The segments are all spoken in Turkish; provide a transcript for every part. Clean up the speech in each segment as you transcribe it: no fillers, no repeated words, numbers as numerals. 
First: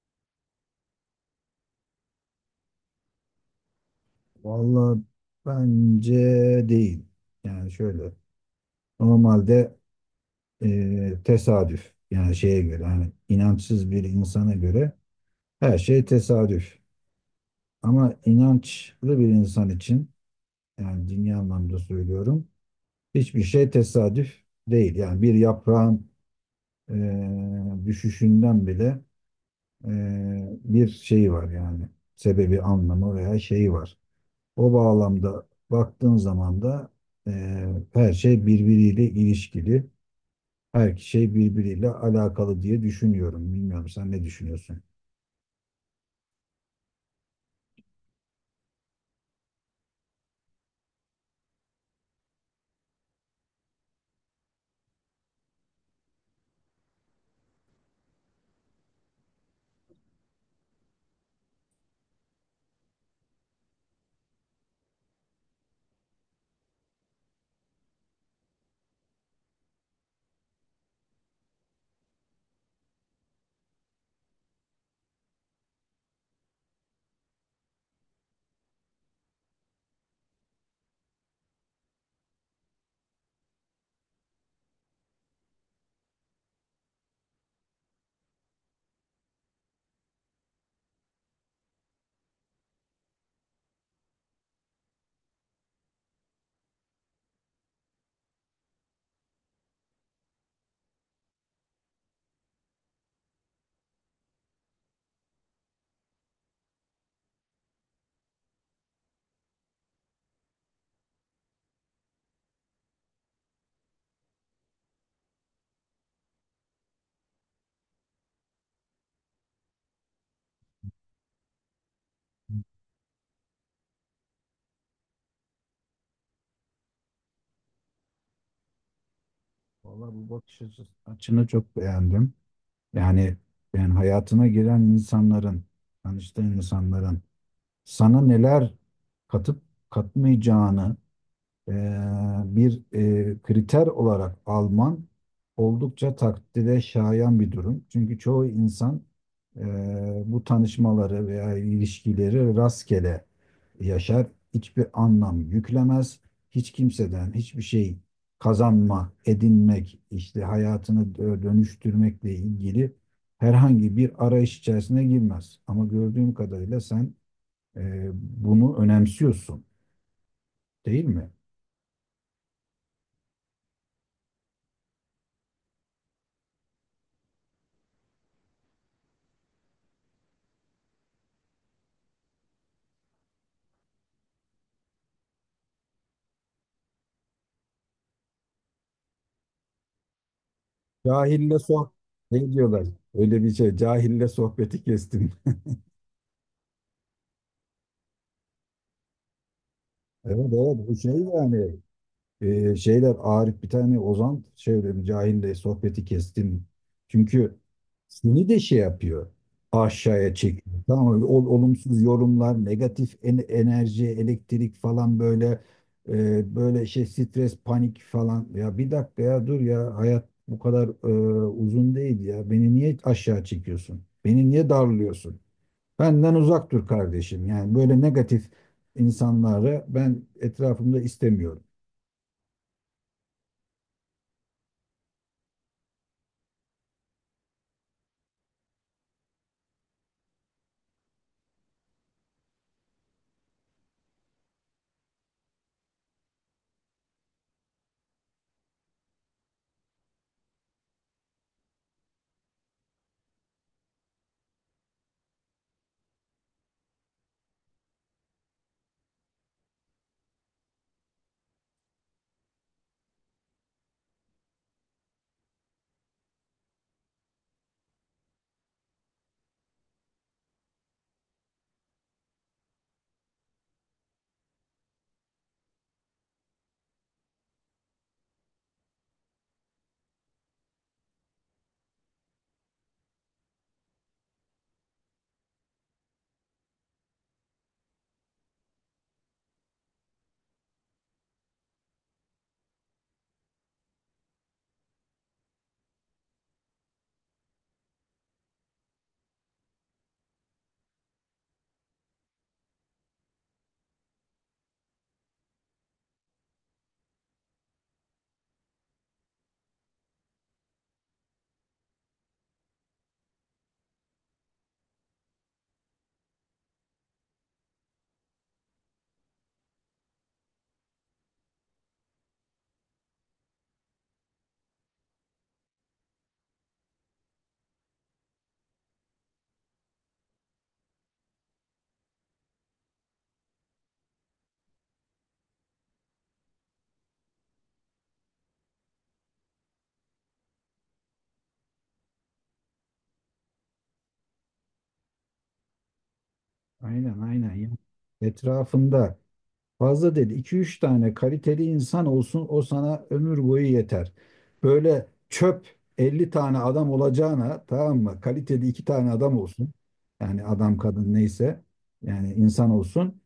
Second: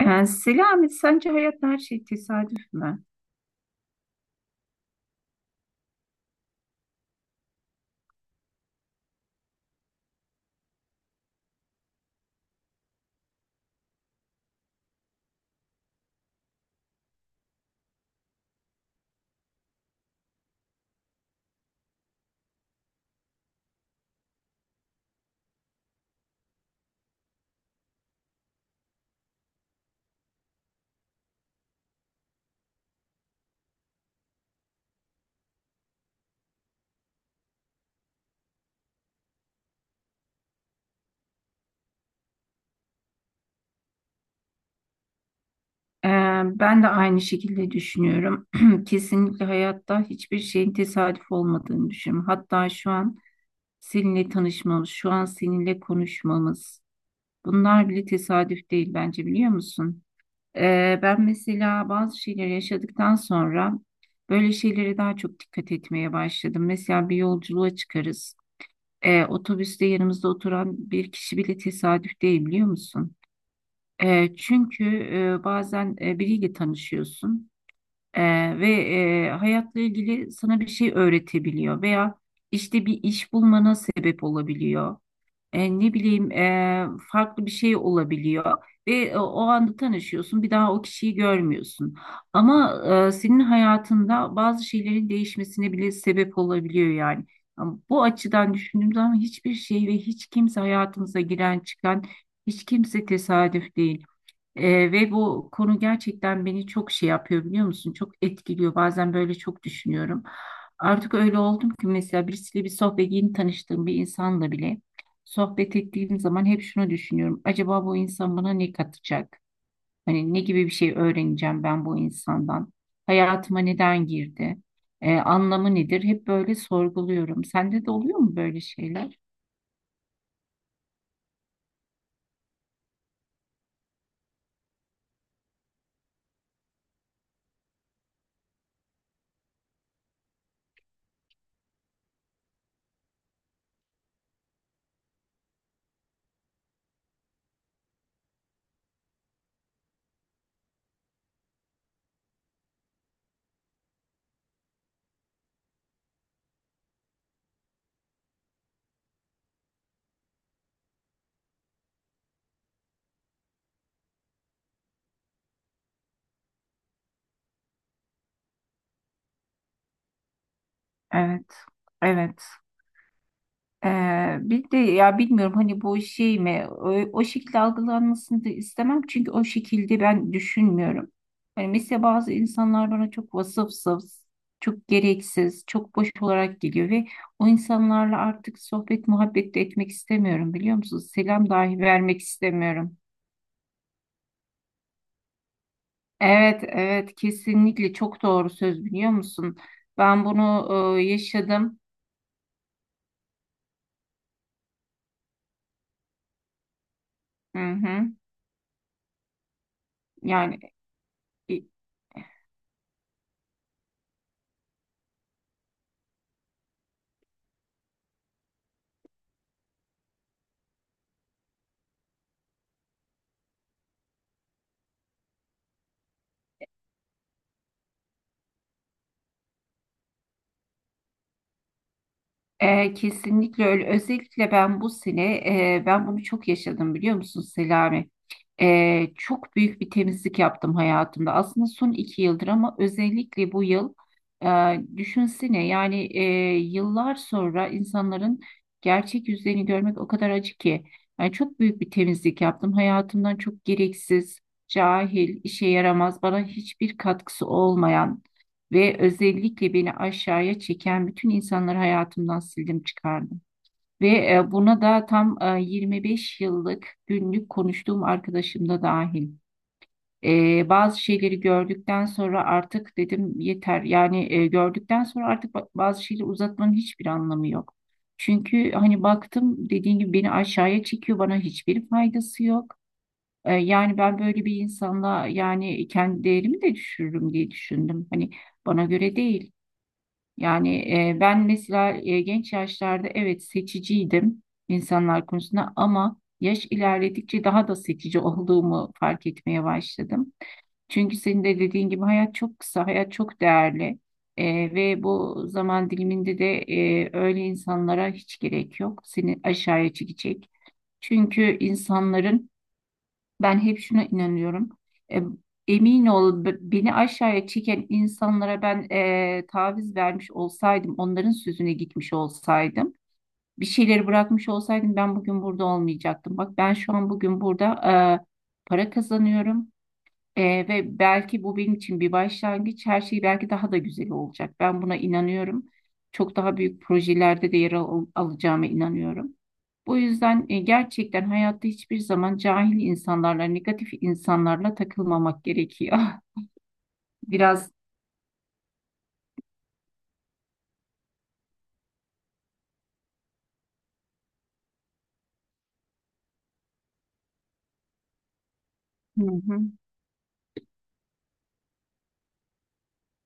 Selami, sence hayatta her şey tesadüf mü? Vallahi bence değil. Yani şöyle normalde tesadüf yani şeye göre hani inançsız bir insana göre her şey tesadüf. Ama inançlı bir insan için yani dini anlamda söylüyorum hiçbir şey tesadüf değil. Yani bir yaprağın düşüşünden bile e, bir şeyi var yani sebebi anlamı veya şeyi var. O bağlamda baktığın zaman da her şey birbiriyle ilişkili. Her şey birbiriyle alakalı diye düşünüyorum. Bilmiyorum sen ne düşünüyorsun? Ee, Ben de aynı şekilde düşünüyorum. Kesinlikle hayatta hiçbir şeyin tesadüf olmadığını düşünüyorum. Hatta şu an seninle tanışmamız, şu an seninle konuşmamız, bunlar bile tesadüf değil bence biliyor musun? Ben mesela bazı şeyleri yaşadıktan sonra böyle şeylere daha çok dikkat etmeye başladım. Mesela bir yolculuğa çıkarız. Otobüste yanımızda oturan bir kişi bile tesadüf değil biliyor musun? Çünkü bazen biriyle tanışıyorsun e, ve hayatla ilgili sana bir şey öğretebiliyor veya işte bir iş bulmana sebep olabiliyor. Ne bileyim farklı bir şey olabiliyor ve o anda tanışıyorsun bir daha o kişiyi görmüyorsun. Ama senin hayatında bazı şeylerin değişmesine bile sebep olabiliyor yani. Ama bu açıdan düşündüğüm zaman hiçbir şey ve hiç kimse hayatımıza giren çıkan hiç kimse tesadüf değil. Ve bu konu gerçekten beni çok şey yapıyor biliyor musun? Çok etkiliyor. Bazen böyle çok düşünüyorum. Artık öyle oldum ki mesela birisiyle bir sohbet yeni tanıştığım bir insanla bile sohbet ettiğim zaman hep şunu düşünüyorum. Acaba bu insan bana ne katacak? Hani ne gibi bir şey öğreneceğim ben bu insandan? Hayatıma neden girdi? Anlamı nedir? Hep böyle sorguluyorum. Sende de oluyor mu böyle şeyler? Vallahi bu bakış açını çok beğendim. Yani yani hayatına giren insanların, tanıştığın insanların sana neler katıp katmayacağını e, bir kriter olarak alman oldukça takdire şayan bir durum. Çünkü çoğu insan e, bu tanışmaları veya ilişkileri rastgele yaşar, hiçbir anlam yüklemez, hiç kimseden hiçbir şey kazanma, edinmek, işte hayatını dönüştürmekle ilgili herhangi bir arayış içerisine girmez. Ama gördüğüm kadarıyla sen bunu önemsiyorsun, değil mi? Evet. Evet. Bir de ya bilmiyorum hani bu şey mi o, o şekilde algılanmasını da istemem çünkü o şekilde ben düşünmüyorum. Hani mesela bazı insanlar bana çok vasıfsız, çok gereksiz, çok boş olarak geliyor ve o insanlarla artık sohbet muhabbet de etmek istemiyorum biliyor musunuz? Selam Cahille dahi vermek ne diyorlar? istemiyorum. Öyle bir şey. Cahille sohbeti kestim. Evet, evet, kesinlikle çok doğru söz biliyor musun? Ben Evet, bunu evet, bu şey yani yaşadım. Şeyler Arif bir tane Ozan şey diyor, cahille sohbeti kestim. Çünkü Hı hı. seni de şey yapıyor. Aşağıya Yani çekiyor. Tamam mı? İ- Olumsuz yorumlar, negatif enerji, elektrik falan böyle böyle şey stres, panik falan. Ya bir dakika ya dur ya hayat bu kadar uzun değil ya. Beni niye aşağı çekiyorsun? Beni niye darlıyorsun? Benden uzak dur kardeşim. Yani böyle negatif insanları ben etrafımda istemiyorum. Kesinlikle öyle. Özellikle ben bu sene e, ben bunu çok yaşadım biliyor musun Selami? Çok büyük bir temizlik yaptım hayatımda. Aslında son 2 yıldır ama özellikle bu yıl düşünsene yani yıllar sonra insanların gerçek yüzlerini görmek o kadar acı ki. Yani çok büyük bir temizlik yaptım. Hayatımdan çok gereksiz, cahil, işe yaramaz, bana hiçbir katkısı olmayan ve özellikle beni aşağıya çeken bütün insanları hayatımdan sildim çıkardım. Ve buna da tam 25 yıllık günlük konuştuğum arkadaşım da dahil. Bazı şeyleri gördükten sonra artık dedim yeter. Yani gördükten sonra artık bazı şeyleri uzatmanın hiçbir anlamı yok. Çünkü hani baktım dediğim gibi beni aşağıya çekiyor, bana hiçbir faydası yok. Yani ben böyle bir insanla yani kendi değerimi de düşürürüm diye düşündüm. Hani bana göre değil. Yani ben mesela genç yaşlarda evet seçiciydim insanlar konusunda ama yaş ilerledikçe daha da seçici olduğumu fark etmeye başladım. Çünkü senin de dediğin gibi hayat çok kısa, hayat çok değerli. E, Ve bu zaman diliminde de öyle insanlara hiç gerek yok. Seni aşağıya çekecek. Çünkü insanların ben hep şuna inanıyorum. E, Emin ol beni aşağıya çeken insanlara ben taviz vermiş olsaydım, onların sözüne gitmiş olsaydım, bir şeyleri bırakmış olsaydım ben bugün burada olmayacaktım. Bak ben şu an bugün burada e, para kazanıyorum ve belki bu benim için bir başlangıç. Her şey belki daha da güzel olacak. Ben buna inanıyorum. Çok daha büyük projelerde de yer alacağıma inanıyorum. Bu yüzden gerçekten hayatta hiçbir zaman cahil insanlarla, negatif insanlarla takılmamak gerekiyor. Aynen, aynen ya. Biraz. Etrafında fazla dedi. İki üç tane kaliteli insan olsun o sana ömür boyu yeter. Böyle çöp 50 tane adam olacağına tamam mı? Kaliteli 2 tane Hı adam hı. olsun. Yani adam kadın neyse yani insan olsun.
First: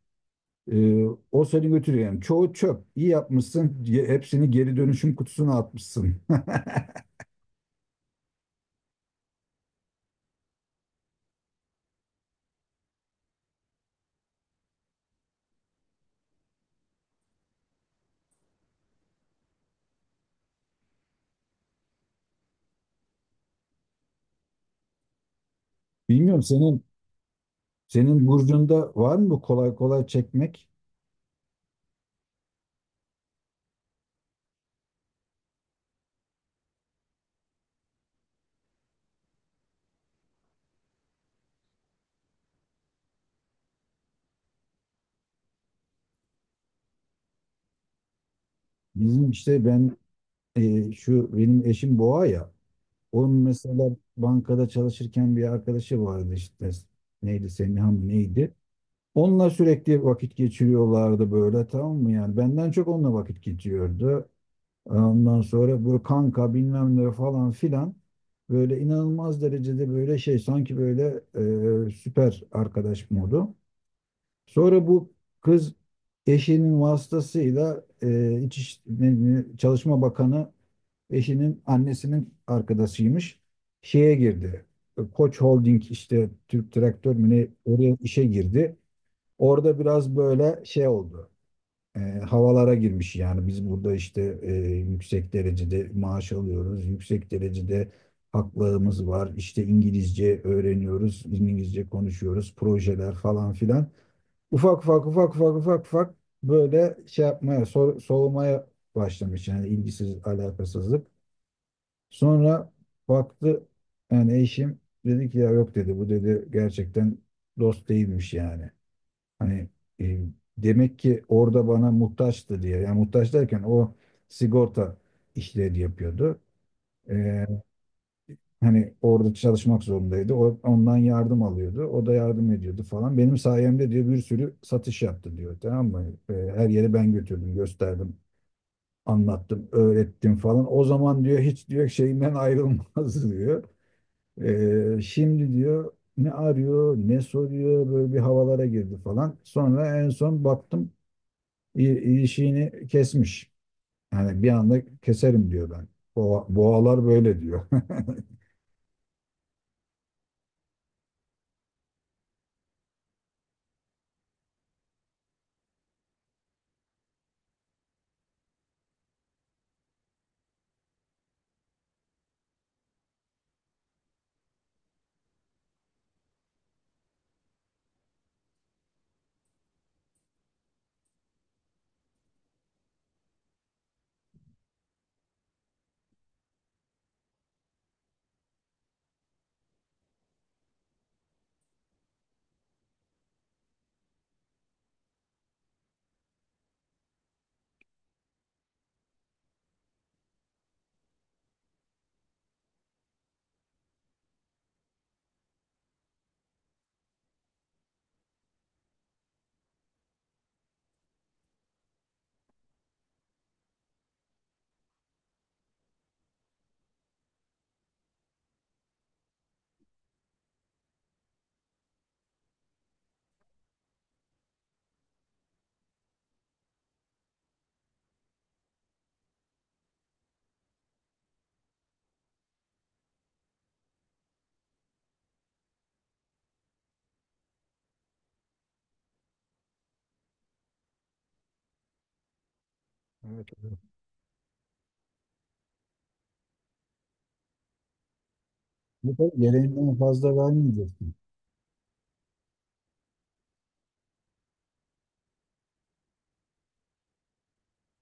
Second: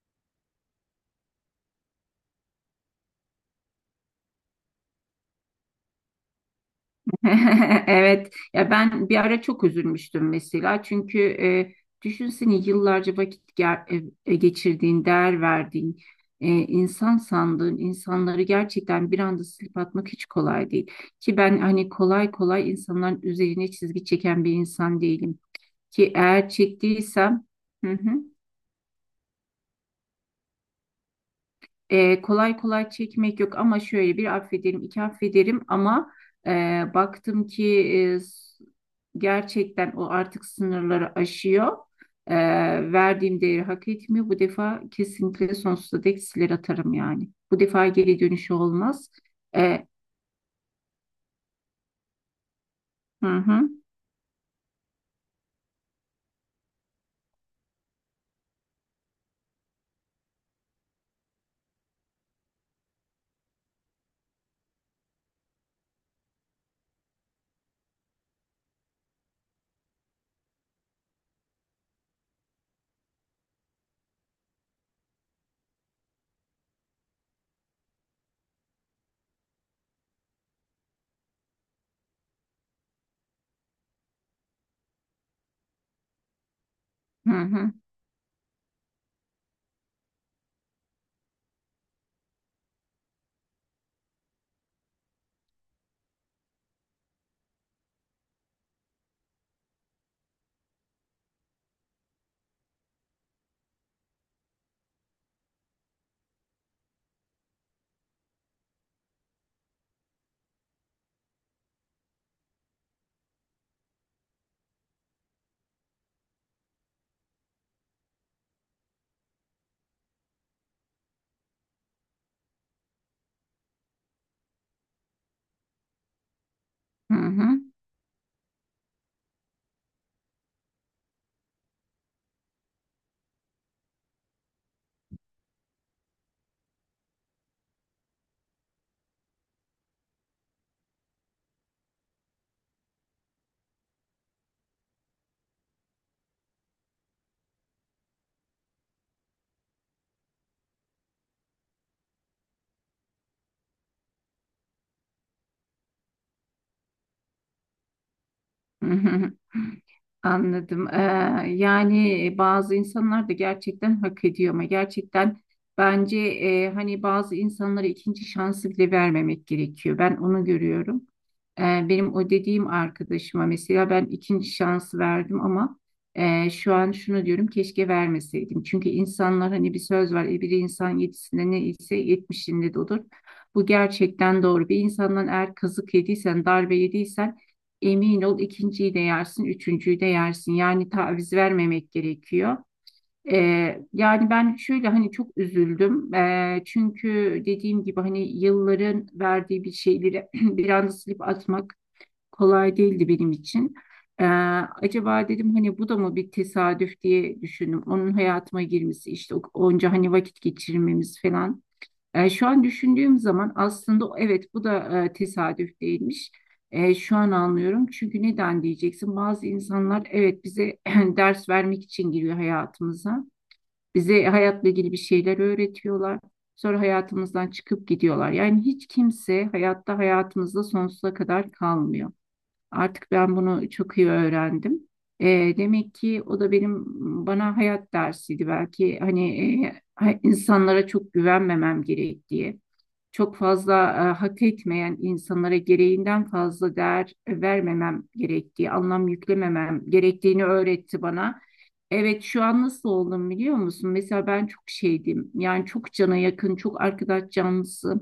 Ee, o seni götürüyor. Yani çoğu çöp. İyi yapmışsın. Hepsini geri dönüşüm kutusuna atmışsın. Evet, ya ben bir ara çok üzülmüştüm mesela çünkü düşünsene yıllarca vakit geçirdiğin, değer verdiğin, insan sandığın insanları gerçekten bir anda silip atmak hiç kolay değil. Ki ben hani kolay kolay insanların üzerine çizgi çeken bir insan değilim. Ki Bilmiyorum eğer senin çektiysem, hı hı. Senin burcunda var mı kolay kolay çekmek? Kolay kolay çekmek yok ama şöyle bir affederim, iki affederim ama e, baktım ki e, s- gerçekten o artık sınırları aşıyor. E, Verdiğim değeri hak etmiyor. Bu defa kesinlikle sonsuza dek siler atarım yani. Bu defa geri dönüşü olmaz. Bizim işte E, ben şu benim eşim boğa ya. hı Onun hı, mesela bankada çalışırken bir arkadaşı vardı işte. Neydi Semiha mı neydi? Onunla sürekli vakit geçiriyorlardı böyle tamam mı yani? Benden çok onunla vakit geçiyordu. Ondan sonra böyle kanka bilmem ne falan filan. Böyle inanılmaz derecede böyle şey sanki böyle süper arkadaş modu. Sonra bu kız eşinin vasıtasıyla Çalışma Bakanı eşinin annesinin arkadaşıymış. Şeye girdi. Koç Holding işte Türk Traktör mü hı ne hı, oraya işe girdi. Orada biraz böyle şey oldu. Havalara girmiş yani biz burada işte yüksek derecede maaş alıyoruz. Yüksek derecede haklarımız var. İşte İngilizce öğreniyoruz. İngilizce konuşuyoruz. Projeler falan filan ufak ufak ufak ufak ufak ufak böyle şey yapmaya soğumaya başlamış yani ilgisiz alakasızlık. Sonra baktı yani eşim dedi ki ya yok dedi bu dedi gerçekten dost değilmiş yani. Hani e, demek ki orada bana muhtaçtı diye yani muhtaç derken o sigorta işleri yapıyordu. hı E, hı, hani orada çalışmak zorundaydı. O, ondan yardım alıyordu. O da yardım ediyordu falan. Benim sayemde diyor bir sürü satış yaptı diyor. Tamam mı? Her yere ben götürdüm, gösterdim, anlattım, öğrettim falan. O zaman diyor hiç diyor şeyinden ayrılmaz diyor. Şimdi diyor ne arıyor, ne soruyor böyle bir havalara girdi falan. Sonra en son baktım ilişiğini kesmiş. Yani bir anda keserim diyor ben. Boğalar böyle diyor. hı hı. Anladım. Yani bazı insanlar da gerçekten hak ediyor ama gerçekten bence hani bazı insanlara ikinci şansı bile vermemek gerekiyor. Ben onu görüyorum. Ee, Benim o dediğim arkadaşıma mesela ben ikinci şansı verdim ama şu an şunu diyorum keşke vermeseydim. Çünkü insanlar hani bir söz var bir insan yedisinde ne ise yetmişinde de olur. Bu gerçekten doğru. Bir insandan eğer kazık yediysen, darbe yediysen emin ol ikinciyi de yersin, üçüncüyü de yersin. Yani taviz vermemek gerekiyor. Yani ben şöyle hani çok üzüldüm. Çünkü dediğim gibi hani yılların verdiği bir şeyleri bir anda silip atmak kolay değildi benim için. Ee, Acaba dedim hani bu da mı bir tesadüf diye düşündüm. Onun hayatıma girmesi işte onca hani vakit geçirmemiz falan. Şu an düşündüğüm zaman aslında evet bu da tesadüf değilmiş. Şu an anlıyorum. Çünkü neden diyeceksin? Bazı insanlar evet bize ders vermek için giriyor hayatımıza. Bize hayatla ilgili bir şeyler öğretiyorlar. Sonra hayatımızdan çıkıp gidiyorlar. Yani hiç kimse hayatta hayatımızda sonsuza kadar kalmıyor. Artık ben bunu çok iyi öğrendim. Demek ki o da bana hayat dersiydi belki. Hani insanlara çok güvenmemem gerektiği çok fazla Evet. Hak etmeyen insanlara gereğinden fazla değer vermemem gerektiği, anlam Bu da yüklememem gereğinden fazla gerektiğini öğretti vermeyeceksin. bana. Evet, şu an nasıl oldum biliyor musun? Mesela ben çok şeydim. Yani çok cana yakın, çok arkadaş canlısı.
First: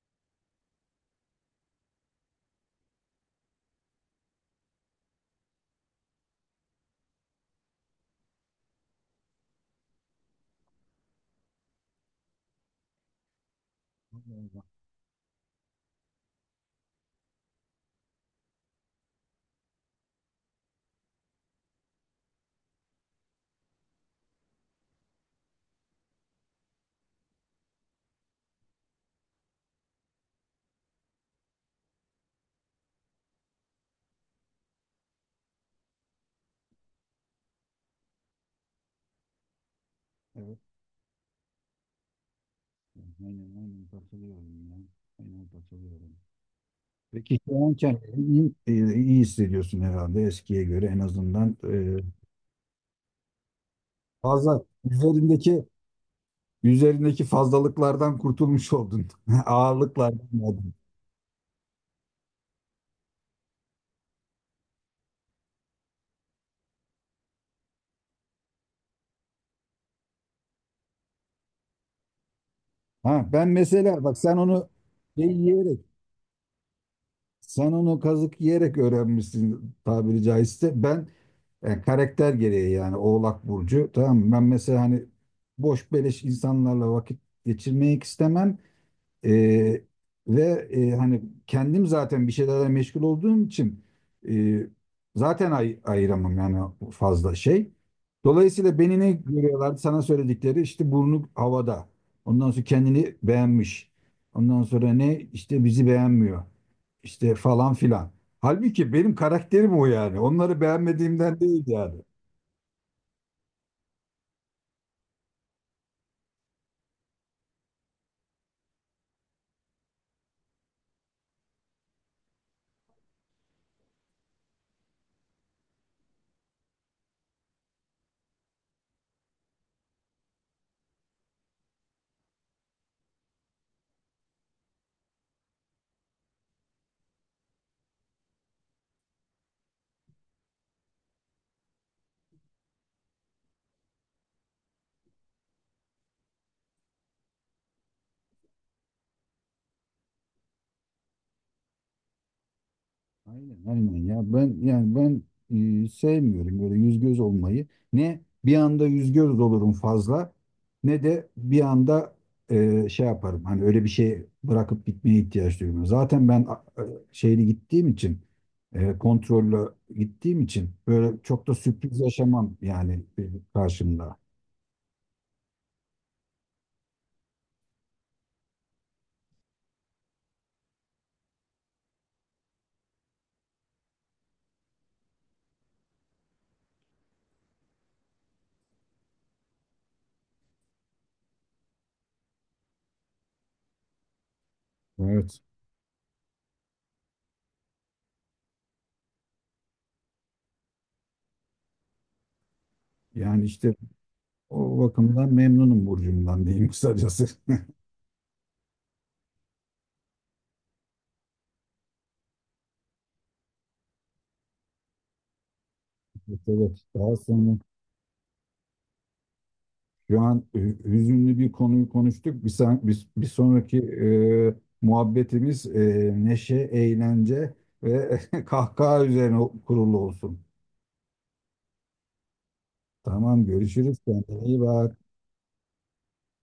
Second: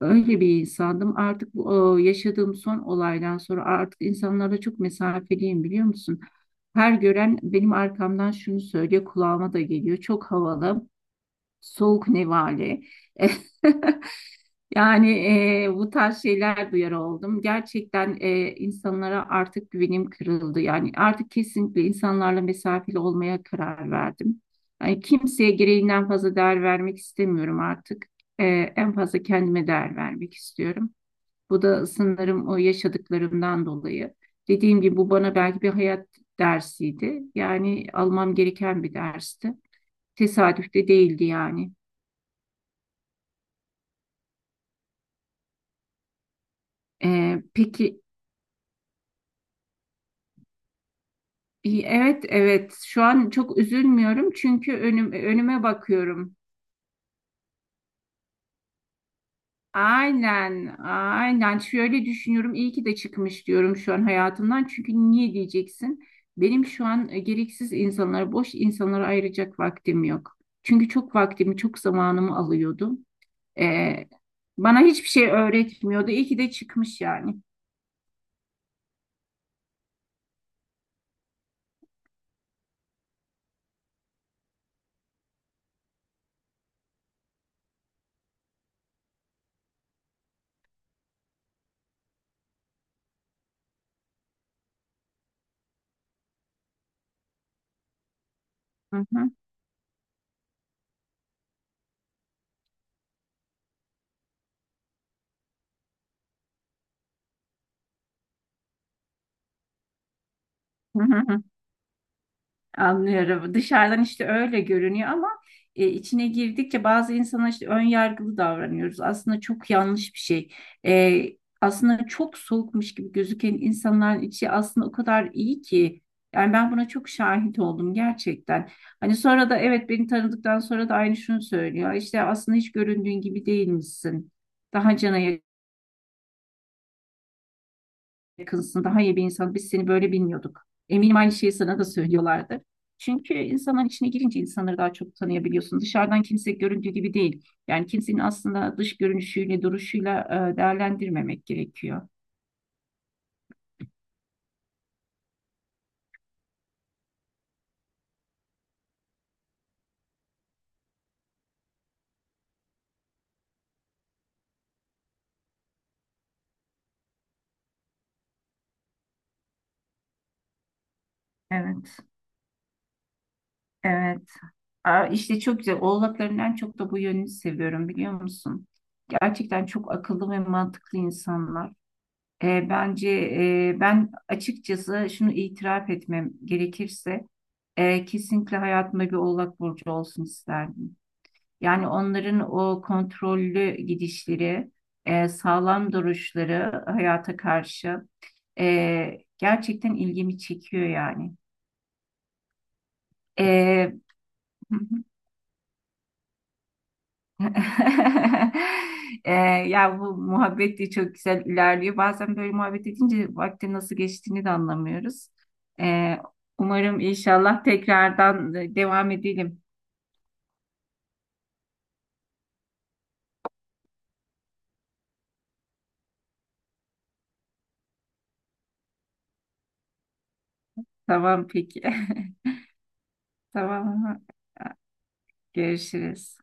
Öyle bir insandım. Artık bu yaşadığım son olaydan sonra artık insanlarla çok mesafeliyim biliyor musun? Her gören benim arkamdan şunu söylüyor, kulağıma da geliyor. Çok havalı, soğuk nevale. Allah Allah. Yani bu tarz şeyler duyar oldum. Gerçekten insanlara artık güvenim kırıldı. Yani artık kesinlikle insanlarla mesafeli olmaya karar verdim. Yani kimseye gereğinden fazla değer vermek istemiyorum artık. E, En fazla kendime değer vermek istiyorum. Bu da sanırım o yaşadıklarımdan dolayı. Dediğim gibi bu bana belki bir hayat dersiydi. Yani almam gereken bir dersti. Evet. Tesadüf de değildi yani. Aynen, aynen katılıyorum ya. Aynen katılıyorum. Peki şu an Peki. kendini iyi hissediyorsun herhalde eskiye göre en azından. İyi, e, evet, evet, şu an çok üzülmüyorum Fazla çünkü önüme üzerindeki bakıyorum. üzerindeki fazlalıklardan kurtulmuş oldun. Ağırlıklardan oldun. Aynen, aynen, şöyle düşünüyorum iyi ki de çıkmış diyorum şu an hayatımdan çünkü niye diyeceksin? Benim şu an gereksiz insanlara boş insanlara ayıracak vaktim yok. Çünkü çok vaktimi çok zamanımı alıyordu. Ha, ben mesela Ee, bak Bana hiçbir Şey şey yiyerek öğretmiyordu. İyi ki de çıkmış yani. Sen onu kazık yiyerek öğrenmişsin tabiri caizse. Ben karakter gereği yani Oğlak Burcu. Tamam mı? Ben mesela hani boş beleş insanlarla vakit geçirmek istemem. Ee, ve hani kendim zaten bir şeylerle meşgul olduğum için e, zaten ayıramam yani fazla şey. Dolayısıyla Hı beni ne hı, görüyorlardı sana söyledikleri işte burnu havada. Ondan sonra kendini beğenmiş. Ondan sonra ne işte bizi beğenmiyor. İşte falan filan. Halbuki benim karakterim o yani. Onları hı hı, beğenmediğimden hı. değil yani. Anlıyorum. Dışarıdan işte öyle görünüyor ama içine girdikçe bazı insana işte ön yargılı davranıyoruz. Aslında çok yanlış bir şey. E, Aslında çok soğukmuş gibi gözüken insanların içi aslında o kadar iyi ki. Yani ben buna çok şahit oldum gerçekten. Hani sonra da evet beni tanıdıktan sonra da aynı şunu söylüyor. İşte aslında hiç göründüğün gibi değilmişsin. Daha cana yakınsın, daha iyi bir insan. Biz seni böyle bilmiyorduk. Eminim aynı şeyi sana da söylüyorlardır. Çünkü insanların içine girince insanları daha çok tanıyabiliyorsun. Dışarıdan kimse göründüğü gibi değil. Yani kimsenin aslında dış görünüşüyle, duruşuyla değerlendirmemek gerekiyor. Aynen, aynen ya, ben yani ben sevmiyorum böyle yüz göz olmayı. Ne bir anda yüz göz olurum fazla ne de bir anda şey yaparım. Hani öyle bir şey bırakıp gitmeye ihtiyaç duymuyorum. Zaten ben şeyli gittiğim için e, kontrollü gittiğim için böyle çok da sürpriz Evet, yaşamam yani e, karşımda. evet. Aa, işte çok güzel. Oğlakların en çok da bu yönünü seviyorum biliyor musun? Gerçekten çok akıllı ve mantıklı insanlar. Bence ben açıkçası şunu itiraf etmem gerekirse kesinlikle hayatımda bir oğlak burcu olsun isterdim. Yani onların o kontrollü gidişleri, Evet. sağlam duruşları hayata karşı gerçekten ilgimi çekiyor yani. Yani işte E, o bakımdan memnunum burcumdan diyeyim kısacası. Ee, ya bu muhabbet de çok güzel ilerliyor. Bazen böyle muhabbet edince vaktin nasıl geçtiğini de anlamıyoruz. Ee, Evet, evet. Umarım Daha sonra inşallah tekrardan devam edelim. Şu an hüzünlü bir konuyu konuştuk. Bir sonraki e, muhabbetimiz neşe, eğlence ve kahkaha üzerine kurulu olsun. Tamam, peki. Tamam, görüşürüz. Tamam. Kendine iyi bak. Görüşürüz.